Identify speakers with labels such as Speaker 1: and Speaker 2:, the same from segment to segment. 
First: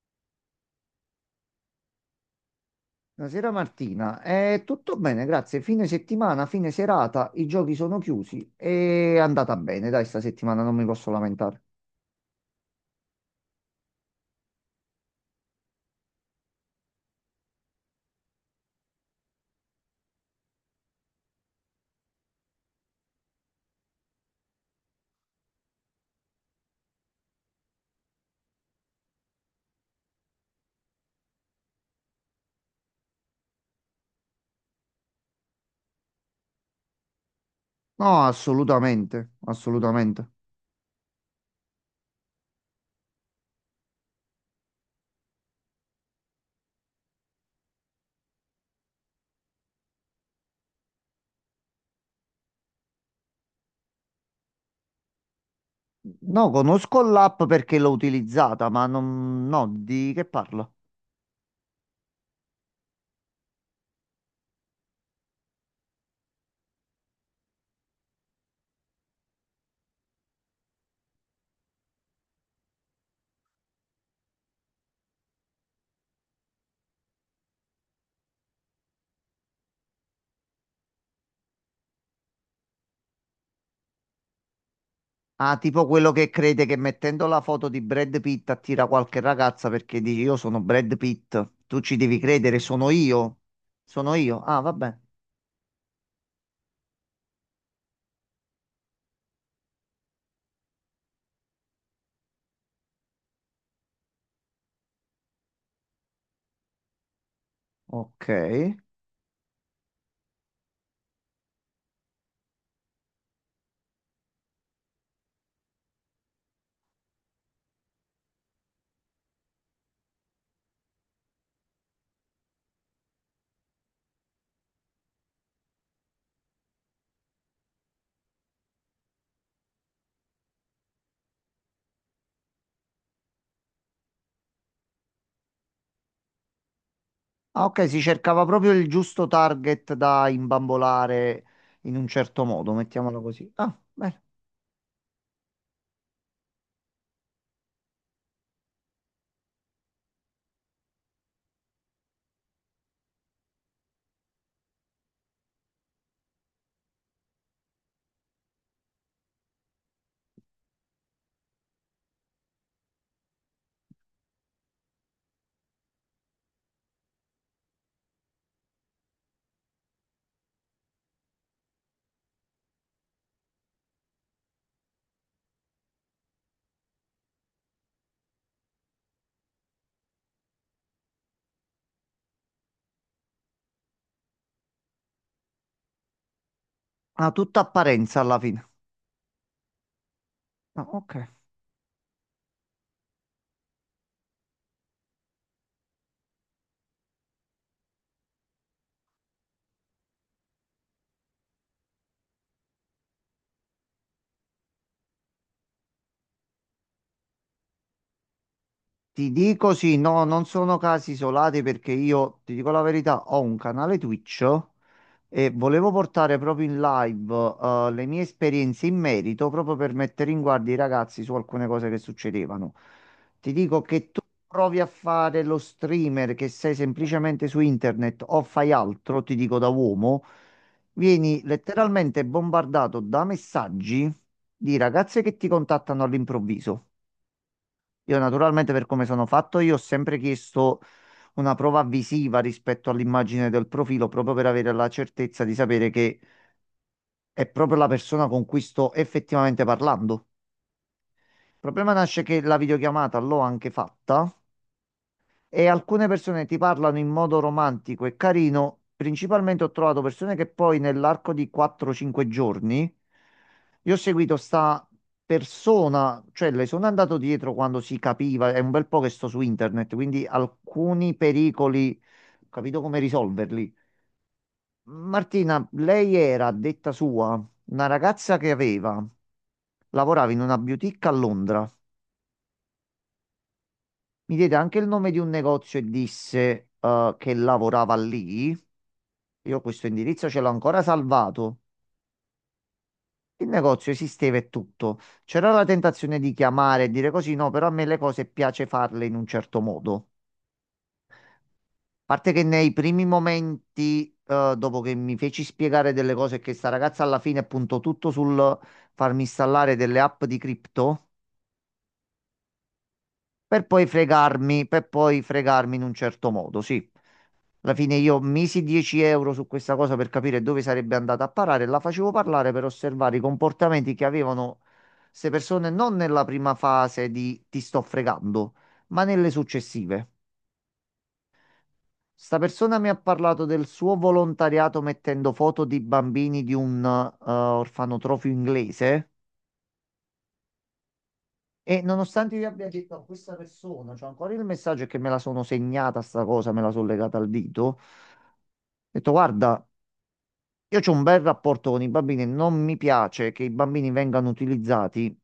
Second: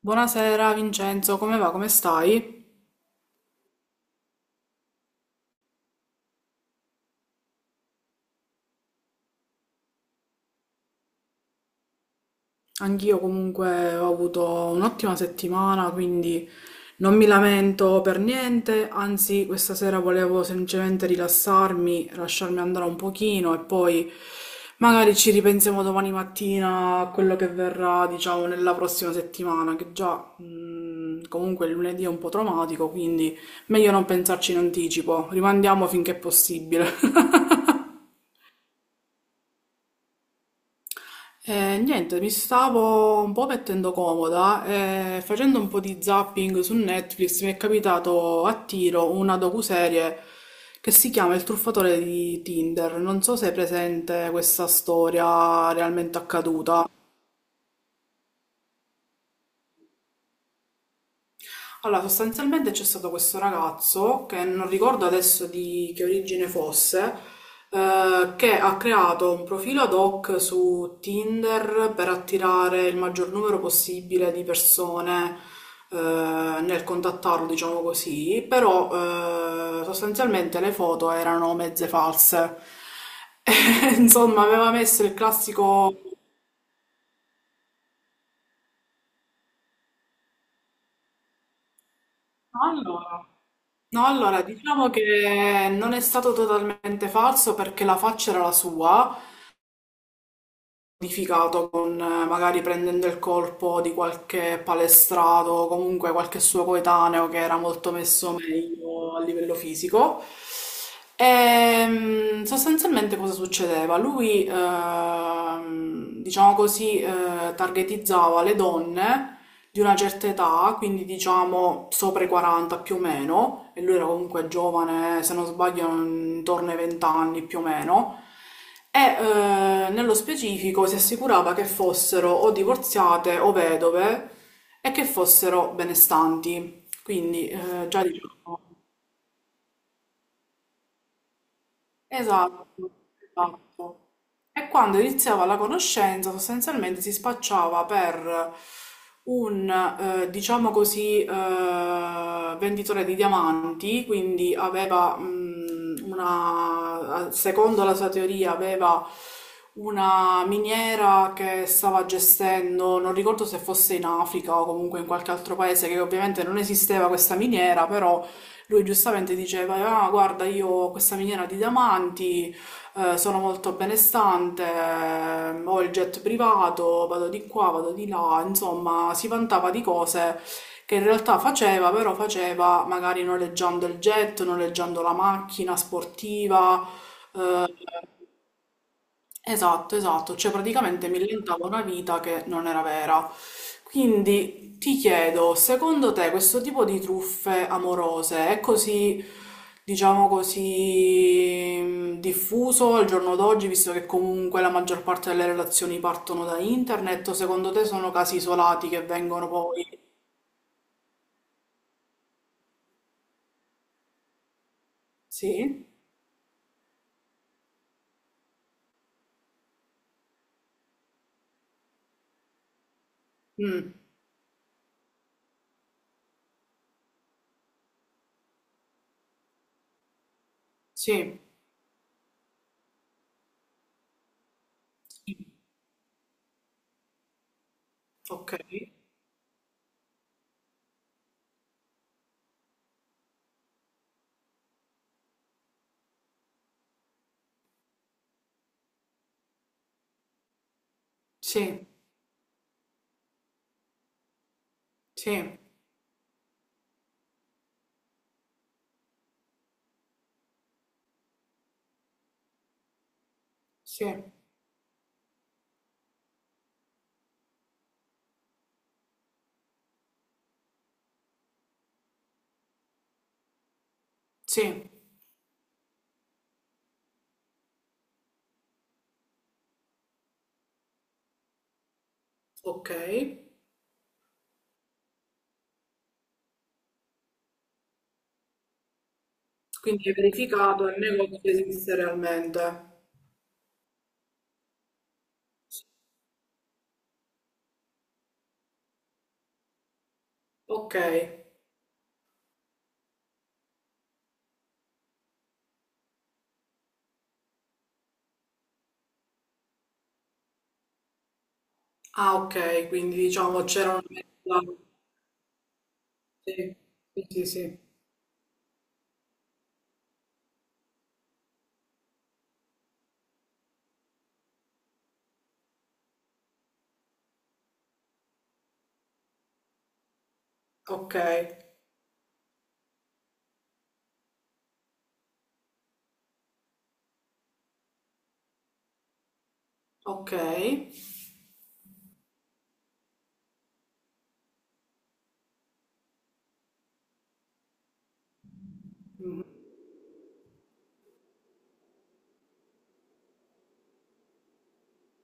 Speaker 1: Buonasera Vincenzo, come va? Come stai?
Speaker 2: Buonasera Martina. Tutto bene, grazie. Fine settimana, fine serata, i giochi sono chiusi. È andata bene, dai, sta settimana non mi posso lamentare.
Speaker 1: Anch'io comunque ho avuto un'ottima settimana, quindi non mi lamento per niente, anzi questa sera volevo semplicemente rilassarmi, lasciarmi andare un pochino e poi magari ci ripensiamo domani mattina a quello che verrà, diciamo, nella prossima settimana, che già comunque il lunedì è un po' traumatico, quindi meglio non pensarci in anticipo, rimandiamo finché è possibile.
Speaker 2: No, assolutamente, assolutamente.
Speaker 1: Niente, mi stavo un po' mettendo comoda e facendo un po' di zapping su Netflix mi è capitato a tiro una docuserie che si chiama Il truffatore di Tinder. Non so se è presente questa storia realmente
Speaker 2: No,
Speaker 1: accaduta.
Speaker 2: conosco l'app perché l'ho utilizzata, ma non, no, di che parlo?
Speaker 1: Allora, sostanzialmente c'è stato questo ragazzo, che non ricordo adesso di che origine fosse, che ha creato un profilo ad hoc su Tinder per attirare il maggior numero possibile di persone, nel contattarlo, diciamo così, però, sostanzialmente le foto erano mezze false. Insomma, aveva messo il
Speaker 2: Ah, tipo
Speaker 1: classico...
Speaker 2: quello che crede che mettendo la foto di Brad Pitt attira qualche ragazza perché dici io sono Brad Pitt, tu ci devi credere, sono
Speaker 1: Allora,
Speaker 2: io,
Speaker 1: no,
Speaker 2: sono io.
Speaker 1: allora,
Speaker 2: Ah,
Speaker 1: diciamo
Speaker 2: vabbè,
Speaker 1: che non è stato totalmente falso perché la faccia era la sua, modificato con magari prendendo il colpo di qualche palestrato o comunque qualche suo coetaneo che era molto
Speaker 2: ok.
Speaker 1: messo meglio a livello fisico. E sostanzialmente cosa succedeva? Lui, diciamo così, targetizzava le donne di una certa età, quindi diciamo sopra i 40 più o meno, e lui era comunque giovane, se non sbaglio intorno ai 20 anni più o meno, e nello specifico si assicurava che fossero o divorziate o vedove e che fossero benestanti, quindi
Speaker 2: Ah, ok, si
Speaker 1: già
Speaker 2: cercava
Speaker 1: diciamo...
Speaker 2: proprio il giusto target da imbambolare in un certo
Speaker 1: Esatto,
Speaker 2: modo, mettiamolo così. Ah,
Speaker 1: esatto.
Speaker 2: bene.
Speaker 1: E quando iniziava la conoscenza, sostanzialmente si spacciava per un, diciamo così, venditore di diamanti, quindi aveva, una, secondo la sua teoria, aveva una miniera che stava gestendo, non ricordo se fosse in Africa o comunque in qualche altro paese, che ovviamente non esisteva questa miniera, però lui giustamente diceva, ah, guarda, io ho questa miniera di diamanti, sono molto benestante, ho il jet privato, vado di qua, vado di là, insomma, si vantava di cose che in realtà faceva, però faceva magari noleggiando il jet, noleggiando la macchina sportiva.
Speaker 2: Ha tutta
Speaker 1: eh,
Speaker 2: apparenza alla fine.
Speaker 1: esatto, esatto, cioè
Speaker 2: Ah,
Speaker 1: praticamente
Speaker 2: ok.
Speaker 1: mi inventava una vita che non era vera. Quindi ti chiedo, secondo te questo tipo di truffe amorose è così, diciamo così, diffuso al giorno d'oggi, visto che comunque la maggior parte delle relazioni partono da internet, o secondo te sono casi isolati che
Speaker 2: Ti
Speaker 1: vengono
Speaker 2: dico sì,
Speaker 1: poi...
Speaker 2: no, non sono casi isolati perché io, ti dico la verità, ho un canale Twitch. E
Speaker 1: Sì?
Speaker 2: volevo portare proprio in live, le mie esperienze in merito proprio per mettere in guardia i ragazzi su alcune cose che succedevano. Ti dico
Speaker 1: Mm,
Speaker 2: che tu provi a fare lo streamer che sei semplicemente su internet o fai altro, ti dico da uomo,
Speaker 1: sì.
Speaker 2: vieni letteralmente bombardato da messaggi di ragazze che
Speaker 1: Sì.
Speaker 2: ti contattano all'improvviso. Io
Speaker 1: Ok.
Speaker 2: naturalmente per come sono fatto io ho sempre chiesto una prova visiva rispetto all'immagine del profilo proprio per avere la certezza di sapere che è proprio la persona con cui sto effettivamente parlando. Il
Speaker 1: Sì,
Speaker 2: problema nasce che la videochiamata l'ho anche fatta
Speaker 1: sì,
Speaker 2: e alcune persone ti parlano in modo romantico e carino. Principalmente ho trovato persone che poi nell'arco di 4-5 giorni io ho
Speaker 1: sì,
Speaker 2: seguito sta persona, cioè le sono andato dietro quando si capiva, è un bel po' che sto su internet, quindi alcuni pericoli, ho capito come risolverli.
Speaker 1: sì.
Speaker 2: Martina, lei era, a detta sua, una ragazza che aveva, lavorava in una boutique a Londra.
Speaker 1: Ok.
Speaker 2: Mi diede anche il nome di un negozio e disse che lavorava lì. Io questo
Speaker 1: Quindi hai
Speaker 2: indirizzo ce l'ho ancora
Speaker 1: verificato il negozio
Speaker 2: salvato.
Speaker 1: esiste realmente.
Speaker 2: Il negozio esisteva e tutto. C'era la tentazione di chiamare e dire così, no, però a me le cose piace farle in un certo modo.
Speaker 1: Ok.
Speaker 2: A parte che nei primi momenti, dopo che mi feci spiegare delle cose, che sta ragazza alla fine puntò tutto sul farmi installare delle app di cripto,
Speaker 1: Ah, okay, quindi diciamo c'era una mezza
Speaker 2: per poi fregarmi in un certo modo,
Speaker 1: sì,
Speaker 2: sì.
Speaker 1: sì, sì,
Speaker 2: Alla
Speaker 1: sì.
Speaker 2: fine io misi 10 euro su questa cosa per capire dove sarebbe andata a parare, la facevo parlare per osservare i comportamenti che avevano queste persone non nella prima fase di ti sto fregando, ma nelle successive.
Speaker 1: Okay,
Speaker 2: Sta persona mi ha parlato del suo volontariato mettendo foto di bambini di un orfanotrofio inglese
Speaker 1: okay.
Speaker 2: e nonostante io abbia detto a questa persona, c'ho ancora il messaggio è che me la sono segnata sta cosa, me la sono legata al dito, ho detto
Speaker 1: Mh.
Speaker 2: guarda io ho un bel rapporto con i bambini e non mi piace che i bambini vengano utilizzati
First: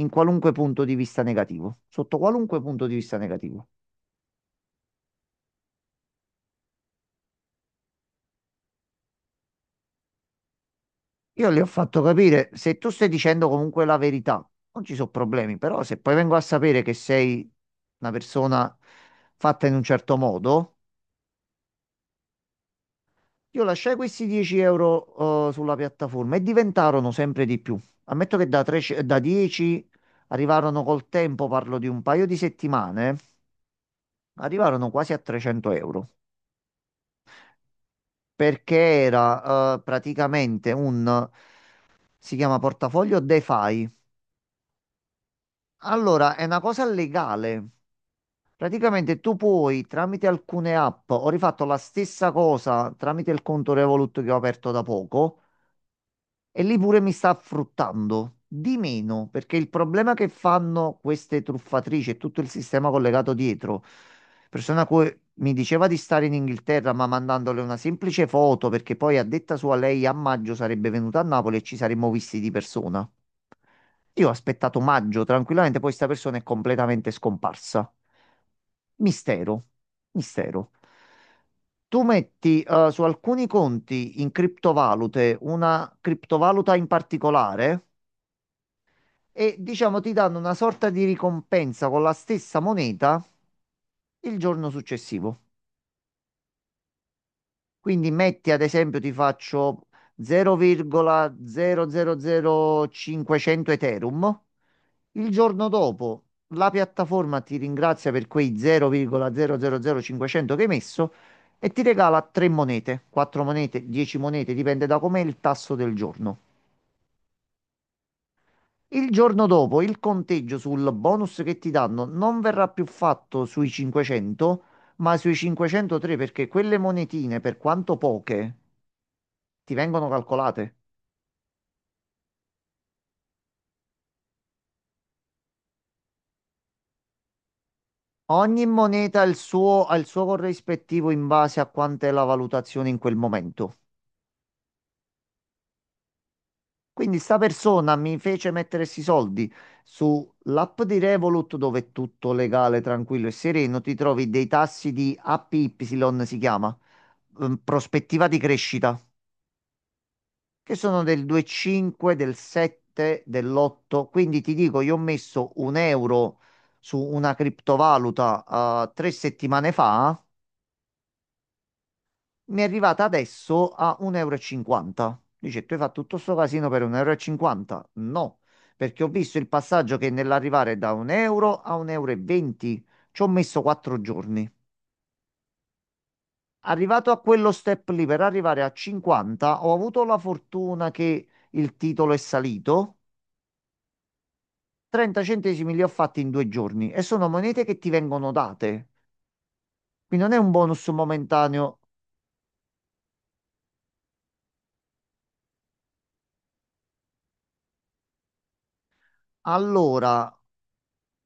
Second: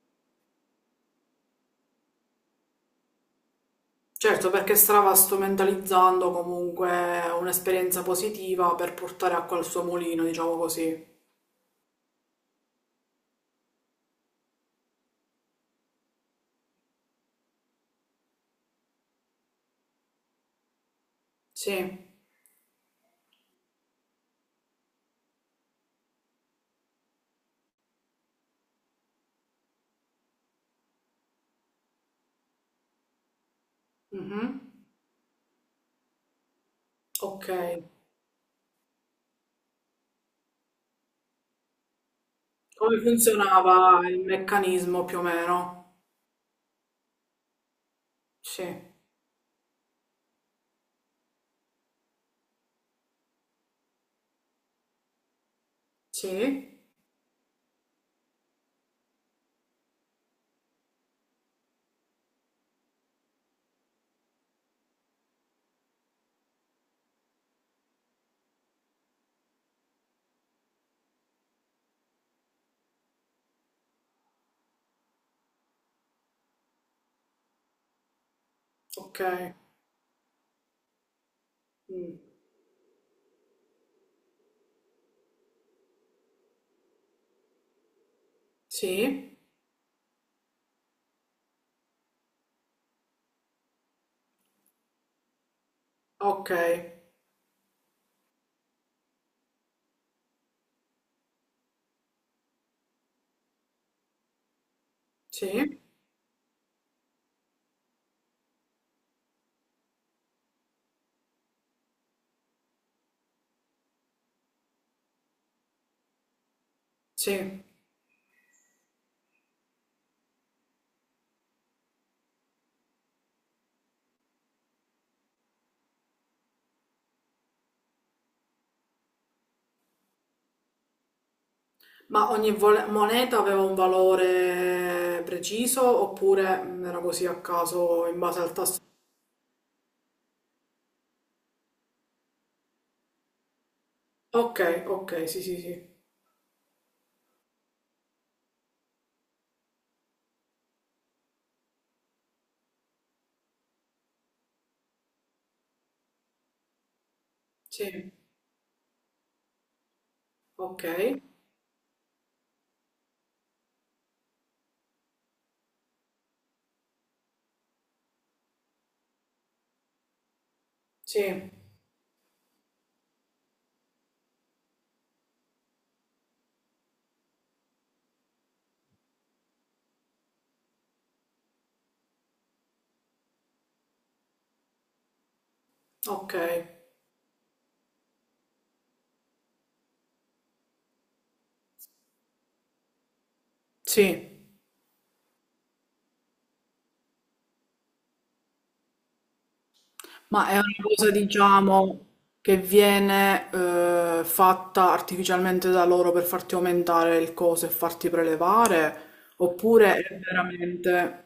Speaker 2: in qualunque punto di vista negativo, sotto qualunque punto di vista negativo.
Speaker 1: Certo, perché stava strumentalizzando comunque un'esperienza positiva per portare acqua al suo mulino, diciamo così.
Speaker 2: Io le ho fatto capire, se tu stai dicendo comunque la verità, non ci sono problemi, però se poi vengo a sapere che sei una persona fatta in un certo modo,
Speaker 1: Sì.
Speaker 2: io lasciai questi 10 euro, sulla piattaforma e diventarono sempre di più. Ammetto che da, 13 da 10 arrivarono col tempo, parlo di un paio di settimane
Speaker 1: Mh-mh.
Speaker 2: arrivarono quasi a 300 euro
Speaker 1: Okay.
Speaker 2: perché era praticamente un si chiama
Speaker 1: Come
Speaker 2: portafoglio DeFi.
Speaker 1: funzionava il meccanismo più o meno?
Speaker 2: Allora, è una cosa legale.
Speaker 1: Sì.
Speaker 2: Praticamente tu puoi tramite alcune app, ho rifatto la stessa cosa tramite il conto Revolut che ho aperto da poco. E lì
Speaker 1: Sì.
Speaker 2: pure mi sta fruttando di meno, perché il problema che fanno queste truffatrici e tutto il sistema collegato dietro, persona che mi diceva di stare in Inghilterra, ma mandandole una semplice foto, perché poi a detta sua lei a maggio sarebbe venuta a Napoli e ci saremmo visti di persona. Io ho aspettato maggio tranquillamente, poi sta persona è completamente scomparsa.
Speaker 1: Okay.
Speaker 2: Mistero, mistero. Tu
Speaker 1: Mh.
Speaker 2: metti su alcuni conti in criptovalute una criptovaluta in particolare
Speaker 1: Sì.
Speaker 2: e diciamo ti danno una sorta di ricompensa con la stessa moneta il giorno successivo.
Speaker 1: Okay.
Speaker 2: Quindi metti ad esempio, ti faccio 0,000500 Ethereum. Il giorno
Speaker 1: Sì.
Speaker 2: dopo la piattaforma ti ringrazia per quei 0,000500 che hai messo e ti regala 3 monete, 4 monete, 10 monete, dipende da com'è il tasso del giorno.
Speaker 1: Sì.
Speaker 2: Il giorno dopo il conteggio sul bonus che ti danno non verrà più fatto sui 500, ma sui 503 perché quelle monetine, per quanto poche, ti vengono calcolate.
Speaker 1: Ma ogni moneta aveva un valore preciso oppure era così a caso in base al
Speaker 2: Ogni
Speaker 1: tasso?
Speaker 2: moneta ha il suo corrispettivo in base a quant'è la valutazione in quel momento.
Speaker 1: Ok, ok, sì, sì, sì.
Speaker 2: Quindi sta persona mi fece mettere questi soldi sull'app di Revolut dove è tutto legale, tranquillo e sereno, ti trovi dei tassi di APY, si chiama,
Speaker 1: Sì,
Speaker 2: prospettiva di crescita, che
Speaker 1: ok,
Speaker 2: sono del 2,5, del 7, dell'8. Quindi ti dico, io ho messo un euro su una criptovaluta, 3 settimane fa.
Speaker 1: sì,
Speaker 2: Mi è arrivata adesso a 1,50 euro. E cinquanta. Dice, tu hai fatto tutto sto casino per 1,50 euro? E cinquanta? No, perché ho visto il passaggio che nell'arrivare da 1 euro a 1,20 euro e venti ci ho messo 4 giorni.
Speaker 1: ok,
Speaker 2: Arrivato a quello step lì per arrivare a 50, ho avuto la fortuna che il titolo è salito.
Speaker 1: sì.
Speaker 2: 30 centesimi li ho fatti in 2 giorni e sono monete che ti vengono date. Quindi non è
Speaker 1: Ma
Speaker 2: un
Speaker 1: è una
Speaker 2: bonus
Speaker 1: cosa,
Speaker 2: momentaneo.
Speaker 1: diciamo, che viene fatta artificialmente da loro per farti aumentare il coso e farti prelevare? Oppure è
Speaker 2: Allora,
Speaker 1: veramente...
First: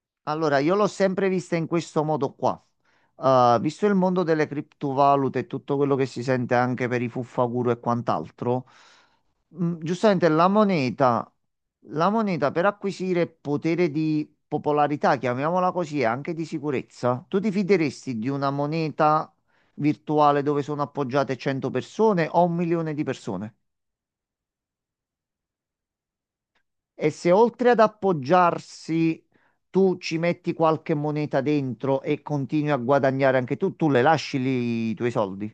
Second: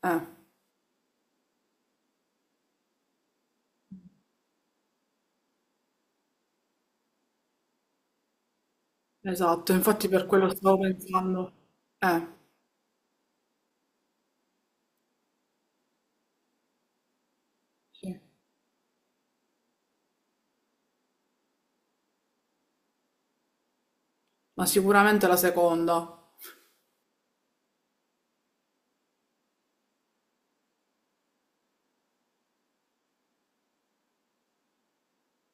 Speaker 1: Eh,
Speaker 2: Allora, io l'ho sempre vista in questo modo qua. Visto il mondo delle criptovalute e tutto quello che si sente anche per i fuffaguru e quant'altro,
Speaker 1: esatto, infatti per
Speaker 2: giustamente la
Speaker 1: quello stavo
Speaker 2: moneta,
Speaker 1: pensando.
Speaker 2: la
Speaker 1: Eh,
Speaker 2: moneta per acquisire potere di popolarità, chiamiamola così, e anche di sicurezza, tu ti fideresti
Speaker 1: sì.
Speaker 2: di una moneta virtuale dove sono appoggiate 100 persone o 1 milione di persone?
Speaker 1: Ma sicuramente la seconda.
Speaker 2: E se oltre ad appoggiarsi tu ci metti qualche moneta dentro e continui a guadagnare anche tu, tu le lasci lì i tuoi soldi.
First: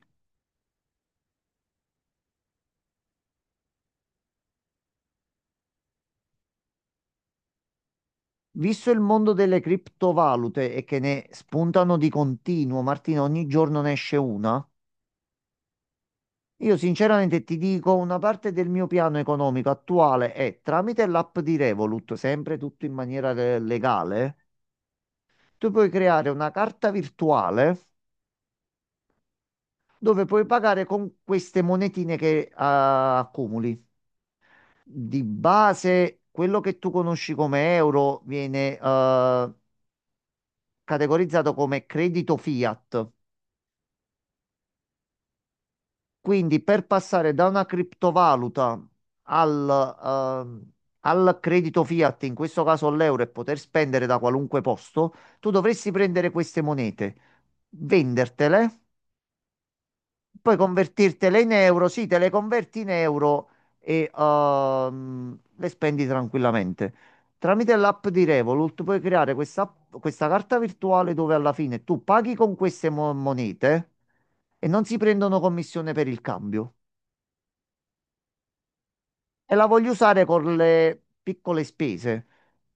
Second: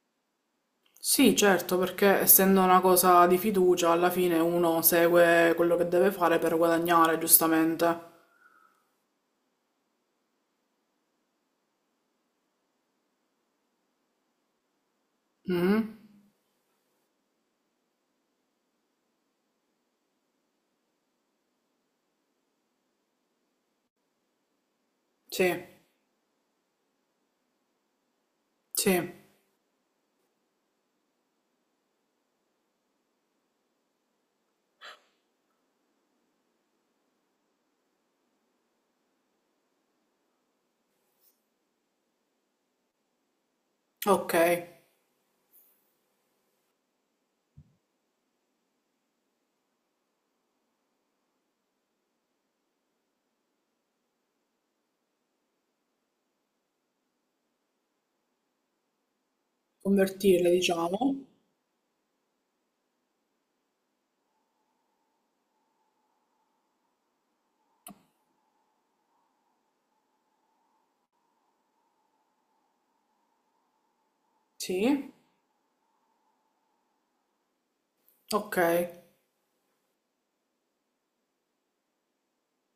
Speaker 1: Sì, certo, perché essendo una cosa di fiducia, alla fine uno segue quello che deve fare per guadagnare, giustamente.
Speaker 2: Visto il mondo delle criptovalute e che ne spuntano di continuo, Martina, ogni giorno ne esce una,
Speaker 1: Mhm.
Speaker 2: io sinceramente ti dico, una parte del mio piano economico attuale è tramite l'app di Revolut, sempre tutto in maniera legale,
Speaker 1: Sì,
Speaker 2: tu puoi creare una carta virtuale
Speaker 1: sì,
Speaker 2: dove puoi pagare con queste monetine che accumuli. Di base, quello che tu conosci come euro viene categorizzato come credito fiat.
Speaker 1: ok.
Speaker 2: Quindi per passare da una criptovaluta al, ehm, al credito fiat, in questo caso l'euro, e poter spendere da qualunque posto, tu dovresti prendere queste monete, vendertele.
Speaker 1: Convertire,
Speaker 2: Puoi
Speaker 1: diciamo.
Speaker 2: convertirtele in euro, sì, te le converti in euro e le spendi tranquillamente. Tramite l'app di Revolut puoi creare questa carta virtuale dove alla fine tu paghi con queste monete e non si
Speaker 1: Sì,
Speaker 2: prendono commissione per il cambio.
Speaker 1: ok.
Speaker 2: E la voglio usare con le piccole spese,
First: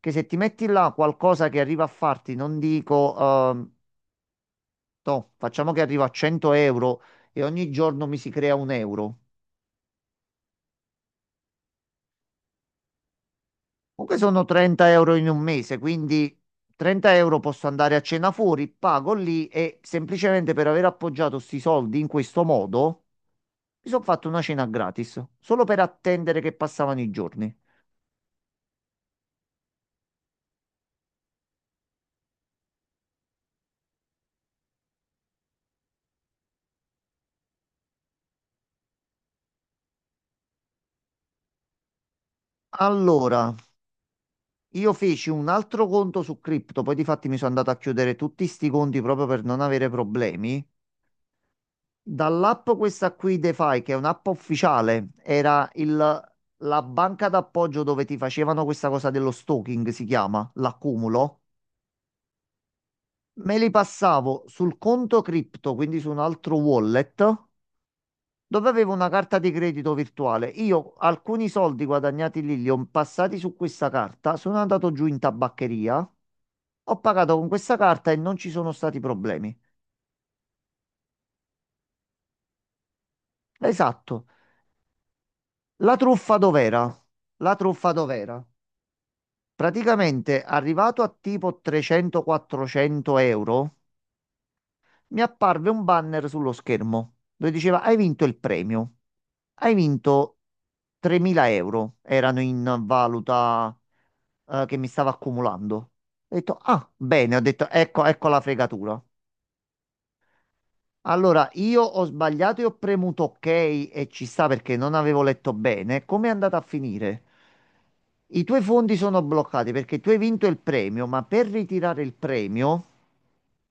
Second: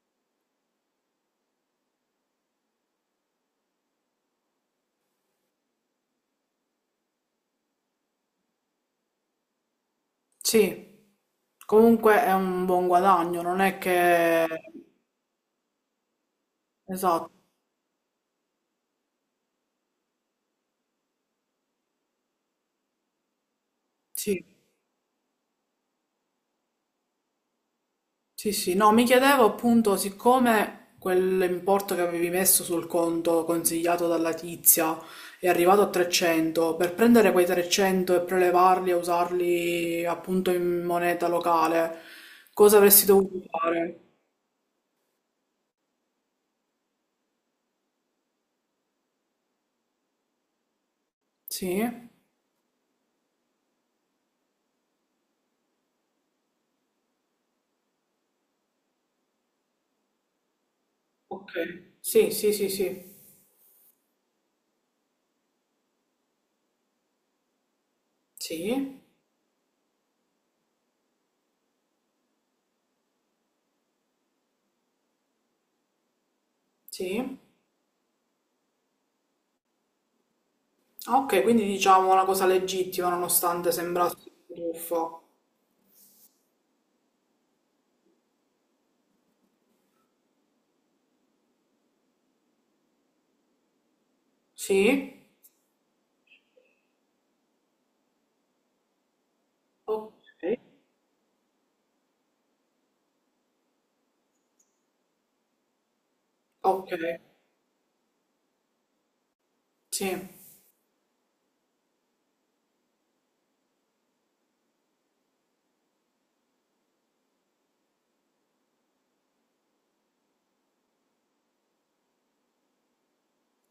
Speaker 2: che se ti metti là qualcosa che arriva a farti, non dico, no, facciamo che arriva a 100 euro e ogni giorno mi si crea un euro.
Speaker 1: Sì, comunque è un buon guadagno, non è
Speaker 2: Comunque sono
Speaker 1: che...
Speaker 2: 30 euro in un mese, quindi 30
Speaker 1: Esatto,
Speaker 2: euro posso andare a cena fuori, pago lì e semplicemente per aver appoggiato sti soldi in questo modo mi sono fatto una
Speaker 1: sì.
Speaker 2: cena gratis, solo per attendere che passavano i giorni.
Speaker 1: Sì, sì, no, mi chiedevo appunto, siccome quell'importo che avevi messo sul conto consigliato dalla tizia è arrivato a 300, per prendere quei 300 e prelevarli e usarli appunto in moneta locale, cosa avresti dovuto
Speaker 2: Allora,
Speaker 1: fare?
Speaker 2: io feci un altro conto su cripto, poi di fatti mi sono andato a chiudere tutti sti conti proprio per non avere problemi.
Speaker 1: Sì,
Speaker 2: Dall'app questa qui, DeFi, che è un'app ufficiale, era la banca d'appoggio dove ti facevano questa cosa dello staking, si chiama, l'accumulo.
Speaker 1: ok, sì, sì, sì, sì,
Speaker 2: Me li passavo sul conto cripto, quindi su un altro wallet, dove avevo
Speaker 1: sì,
Speaker 2: una carta di credito virtuale. Io alcuni soldi guadagnati lì li ho passati su questa carta, sono andato giù in tabaccheria, ho pagato
Speaker 1: sì.
Speaker 2: con questa carta e non ci sono stati problemi.
Speaker 1: Ah, ok, quindi diciamo una cosa legittima nonostante sembrasse
Speaker 2: Esatto.
Speaker 1: un buffo.
Speaker 2: La truffa dov'era? La truffa dov'era? Praticamente, arrivato a tipo 300-400 euro,
Speaker 1: Sì,
Speaker 2: mi apparve un banner sullo schermo dove diceva: Hai vinto il premio. Hai vinto
Speaker 1: ok,
Speaker 2: 3.000 euro. Erano in valuta che mi stava accumulando. Ho detto: Ah,
Speaker 1: ok,
Speaker 2: bene. Ho detto: Ecco, ecco la fregatura.
Speaker 1: sì.
Speaker 2: Allora, io ho sbagliato e ho premuto ok e ci sta perché non avevo letto bene. Come è andata a finire? I tuoi fondi sono bloccati perché tu hai vinto il premio, ma per ritirare il premio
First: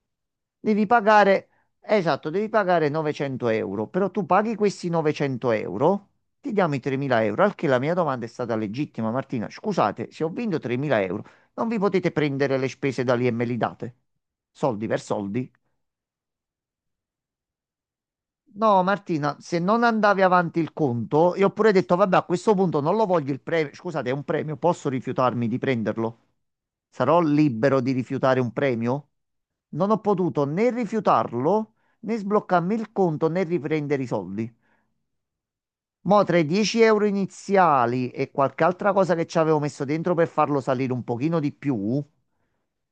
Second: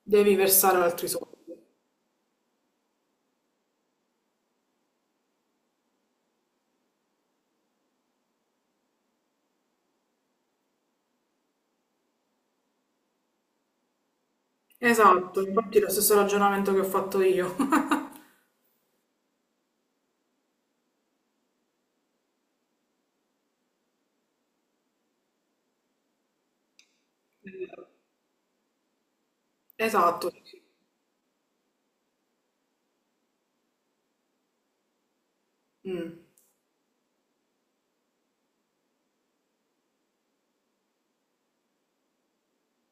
Speaker 1: Devi versare
Speaker 2: devi
Speaker 1: altri
Speaker 2: pagare,
Speaker 1: soldi.
Speaker 2: esatto, devi pagare 900 euro, però tu paghi questi 900 euro, ti diamo i 3.000 euro, al che la mia domanda è stata legittima, Martina, scusate, se ho vinto 3.000 euro, non vi potete prendere le spese da lì e me li date? Soldi per
Speaker 1: Esatto,
Speaker 2: soldi?
Speaker 1: infatti è lo stesso ragionamento che ho fatto io.
Speaker 2: No, Martina, se non andavi avanti il conto, io ho pure detto, vabbè, a questo punto non lo voglio il premio. Scusate, è un premio, posso rifiutarmi di prenderlo? Sarò libero di rifiutare un premio? Non ho
Speaker 1: Esatto.
Speaker 2: potuto né rifiutarlo, né sbloccarmi il conto, né riprendere i soldi.
Speaker 1: Mm,
Speaker 2: Mo' tra i 10 euro iniziali e qualche altra cosa che ci avevo messo dentro per farlo salire un pochino di più,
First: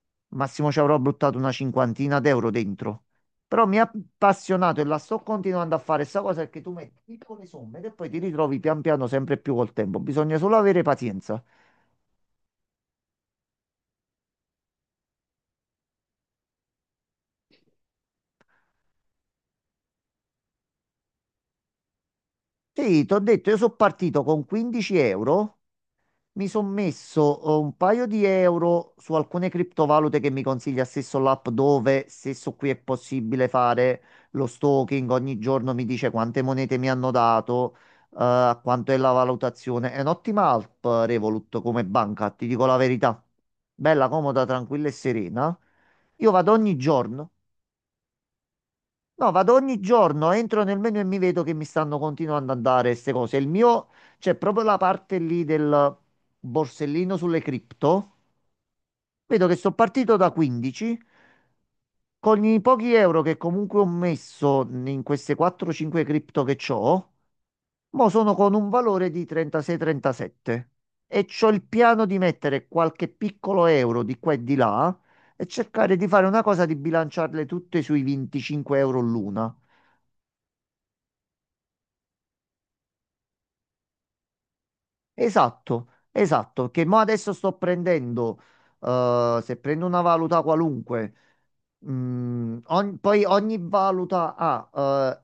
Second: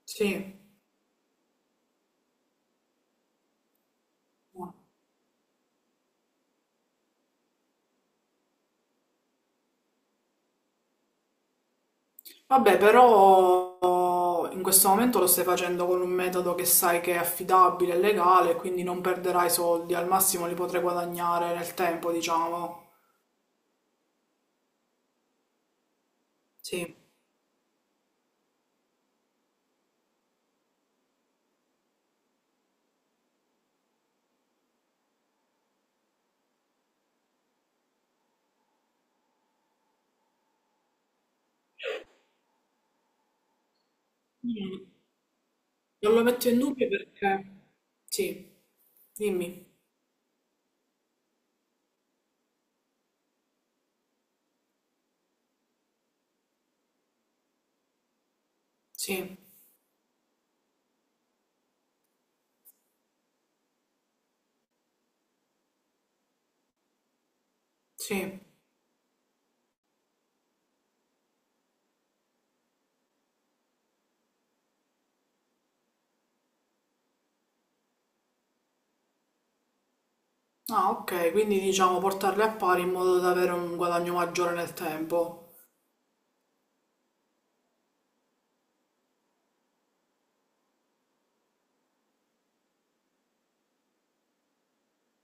Speaker 1: sì.
Speaker 2: massimo ci avrò buttato una cinquantina d'euro dentro. Però mi ha appassionato e la sto continuando a fare. Sta cosa è che tu metti piccole somme e poi ti ritrovi pian piano sempre più col tempo. Bisogna solo avere pazienza.
Speaker 1: Vabbè, però in questo momento lo stai facendo con un metodo che sai che è affidabile e legale, quindi non perderai soldi, al massimo li potrai guadagnare nel tempo, diciamo.
Speaker 2: Sì, ti ho detto, io sono partito con 15 euro. Mi sono
Speaker 1: Sì.
Speaker 2: messo un paio di euro su alcune criptovalute che mi consiglia stesso l'app dove stesso qui è possibile fare lo stalking, ogni giorno mi dice quante monete mi hanno dato, quanto è la valutazione. È un'ottima app Revolut come banca, ti dico la verità. Bella, comoda,
Speaker 1: Mm,
Speaker 2: tranquilla e serena.
Speaker 1: Non lo
Speaker 2: Io
Speaker 1: metto
Speaker 2: vado
Speaker 1: in
Speaker 2: ogni
Speaker 1: dubbio
Speaker 2: giorno.
Speaker 1: perché... Sì,
Speaker 2: No, vado
Speaker 1: dimmi.
Speaker 2: ogni giorno, entro nel menu e mi vedo che mi stanno continuando a dare queste cose. C'è proprio la parte lì del borsellino sulle cripto.
Speaker 1: Sì,
Speaker 2: Vedo che sono partito da 15. Con i pochi euro che comunque ho messo in queste 4-5 cripto che ho, mo sono
Speaker 1: sì.
Speaker 2: con un valore di 36-37. E c'ho il piano di mettere qualche piccolo euro di qua e di là e cercare di fare una cosa di bilanciarle tutte sui 25 euro l'una.
Speaker 1: Ah, ok, quindi diciamo portarli a pari in modo da avere un guadagno maggiore nel tempo.
Speaker 2: Esatto, esatto, che mo adesso sto prendendo, se prendo una valuta qualunque, poi ogni valuta ha, eh,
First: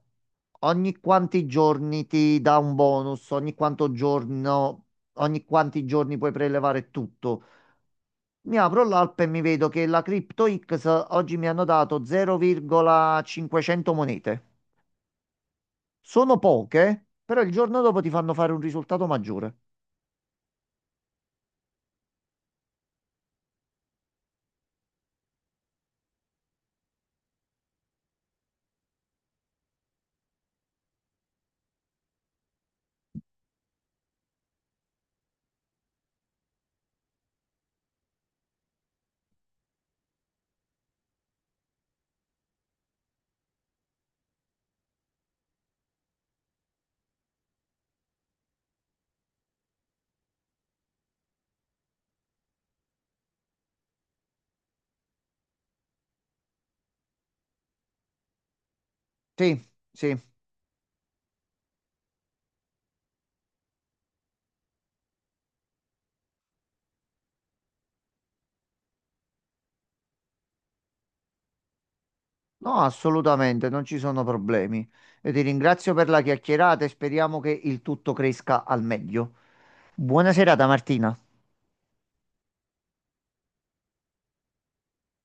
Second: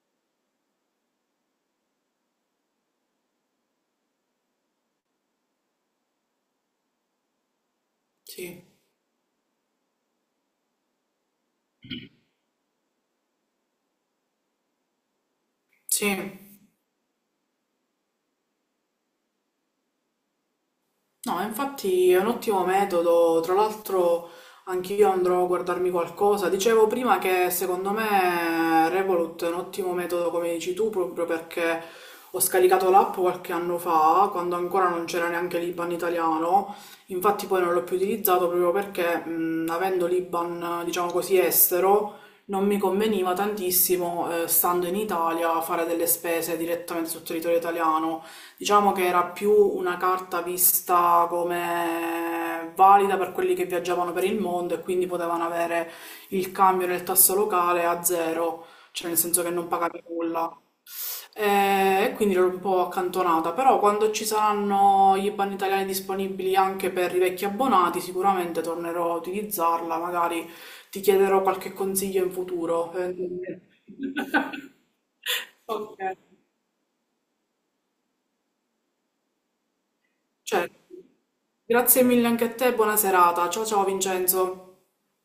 Speaker 2: ogni quanti giorni ti dà un bonus, ogni quanto giorno, ogni quanti giorni puoi prelevare tutto. Mi
Speaker 1: Sì.
Speaker 2: apro l'app e mi vedo che la CryptoX oggi mi hanno dato 0,500 monete.
Speaker 1: Sì,
Speaker 2: Sono poche, però il giorno dopo ti fanno fare un risultato maggiore.
Speaker 1: no, infatti è un ottimo metodo, tra l'altro anch'io andrò a guardarmi qualcosa. Dicevo prima che secondo me Revolut è un ottimo metodo, come dici tu, proprio perché ho scaricato l'app qualche anno fa, quando ancora non c'era neanche l'IBAN italiano, infatti poi non l'ho più utilizzato proprio perché, avendo l'IBAN, diciamo così, estero, non mi conveniva tantissimo, stando in Italia, fare delle spese direttamente sul territorio italiano. Diciamo che era più una carta vista come valida per quelli che viaggiavano per il mondo e quindi potevano avere il cambio del tasso locale a zero, cioè nel senso che
Speaker 2: Sì,
Speaker 1: non pagavi
Speaker 2: sì.
Speaker 1: nulla. E quindi l'ho un po' accantonata, però quando ci saranno gli IBAN italiani disponibili anche per i vecchi abbonati, sicuramente tornerò a utilizzarla, magari ti chiederò qualche consiglio in
Speaker 2: No,
Speaker 1: futuro.
Speaker 2: assolutamente, non ci sono problemi. Io ti ringrazio per
Speaker 1: Ok.
Speaker 2: la chiacchierata e speriamo che il tutto cresca al meglio. Buona serata,
Speaker 1: Certo.
Speaker 2: Martina.
Speaker 1: Grazie mille anche a te, buona serata. Ciao ciao Vincenzo.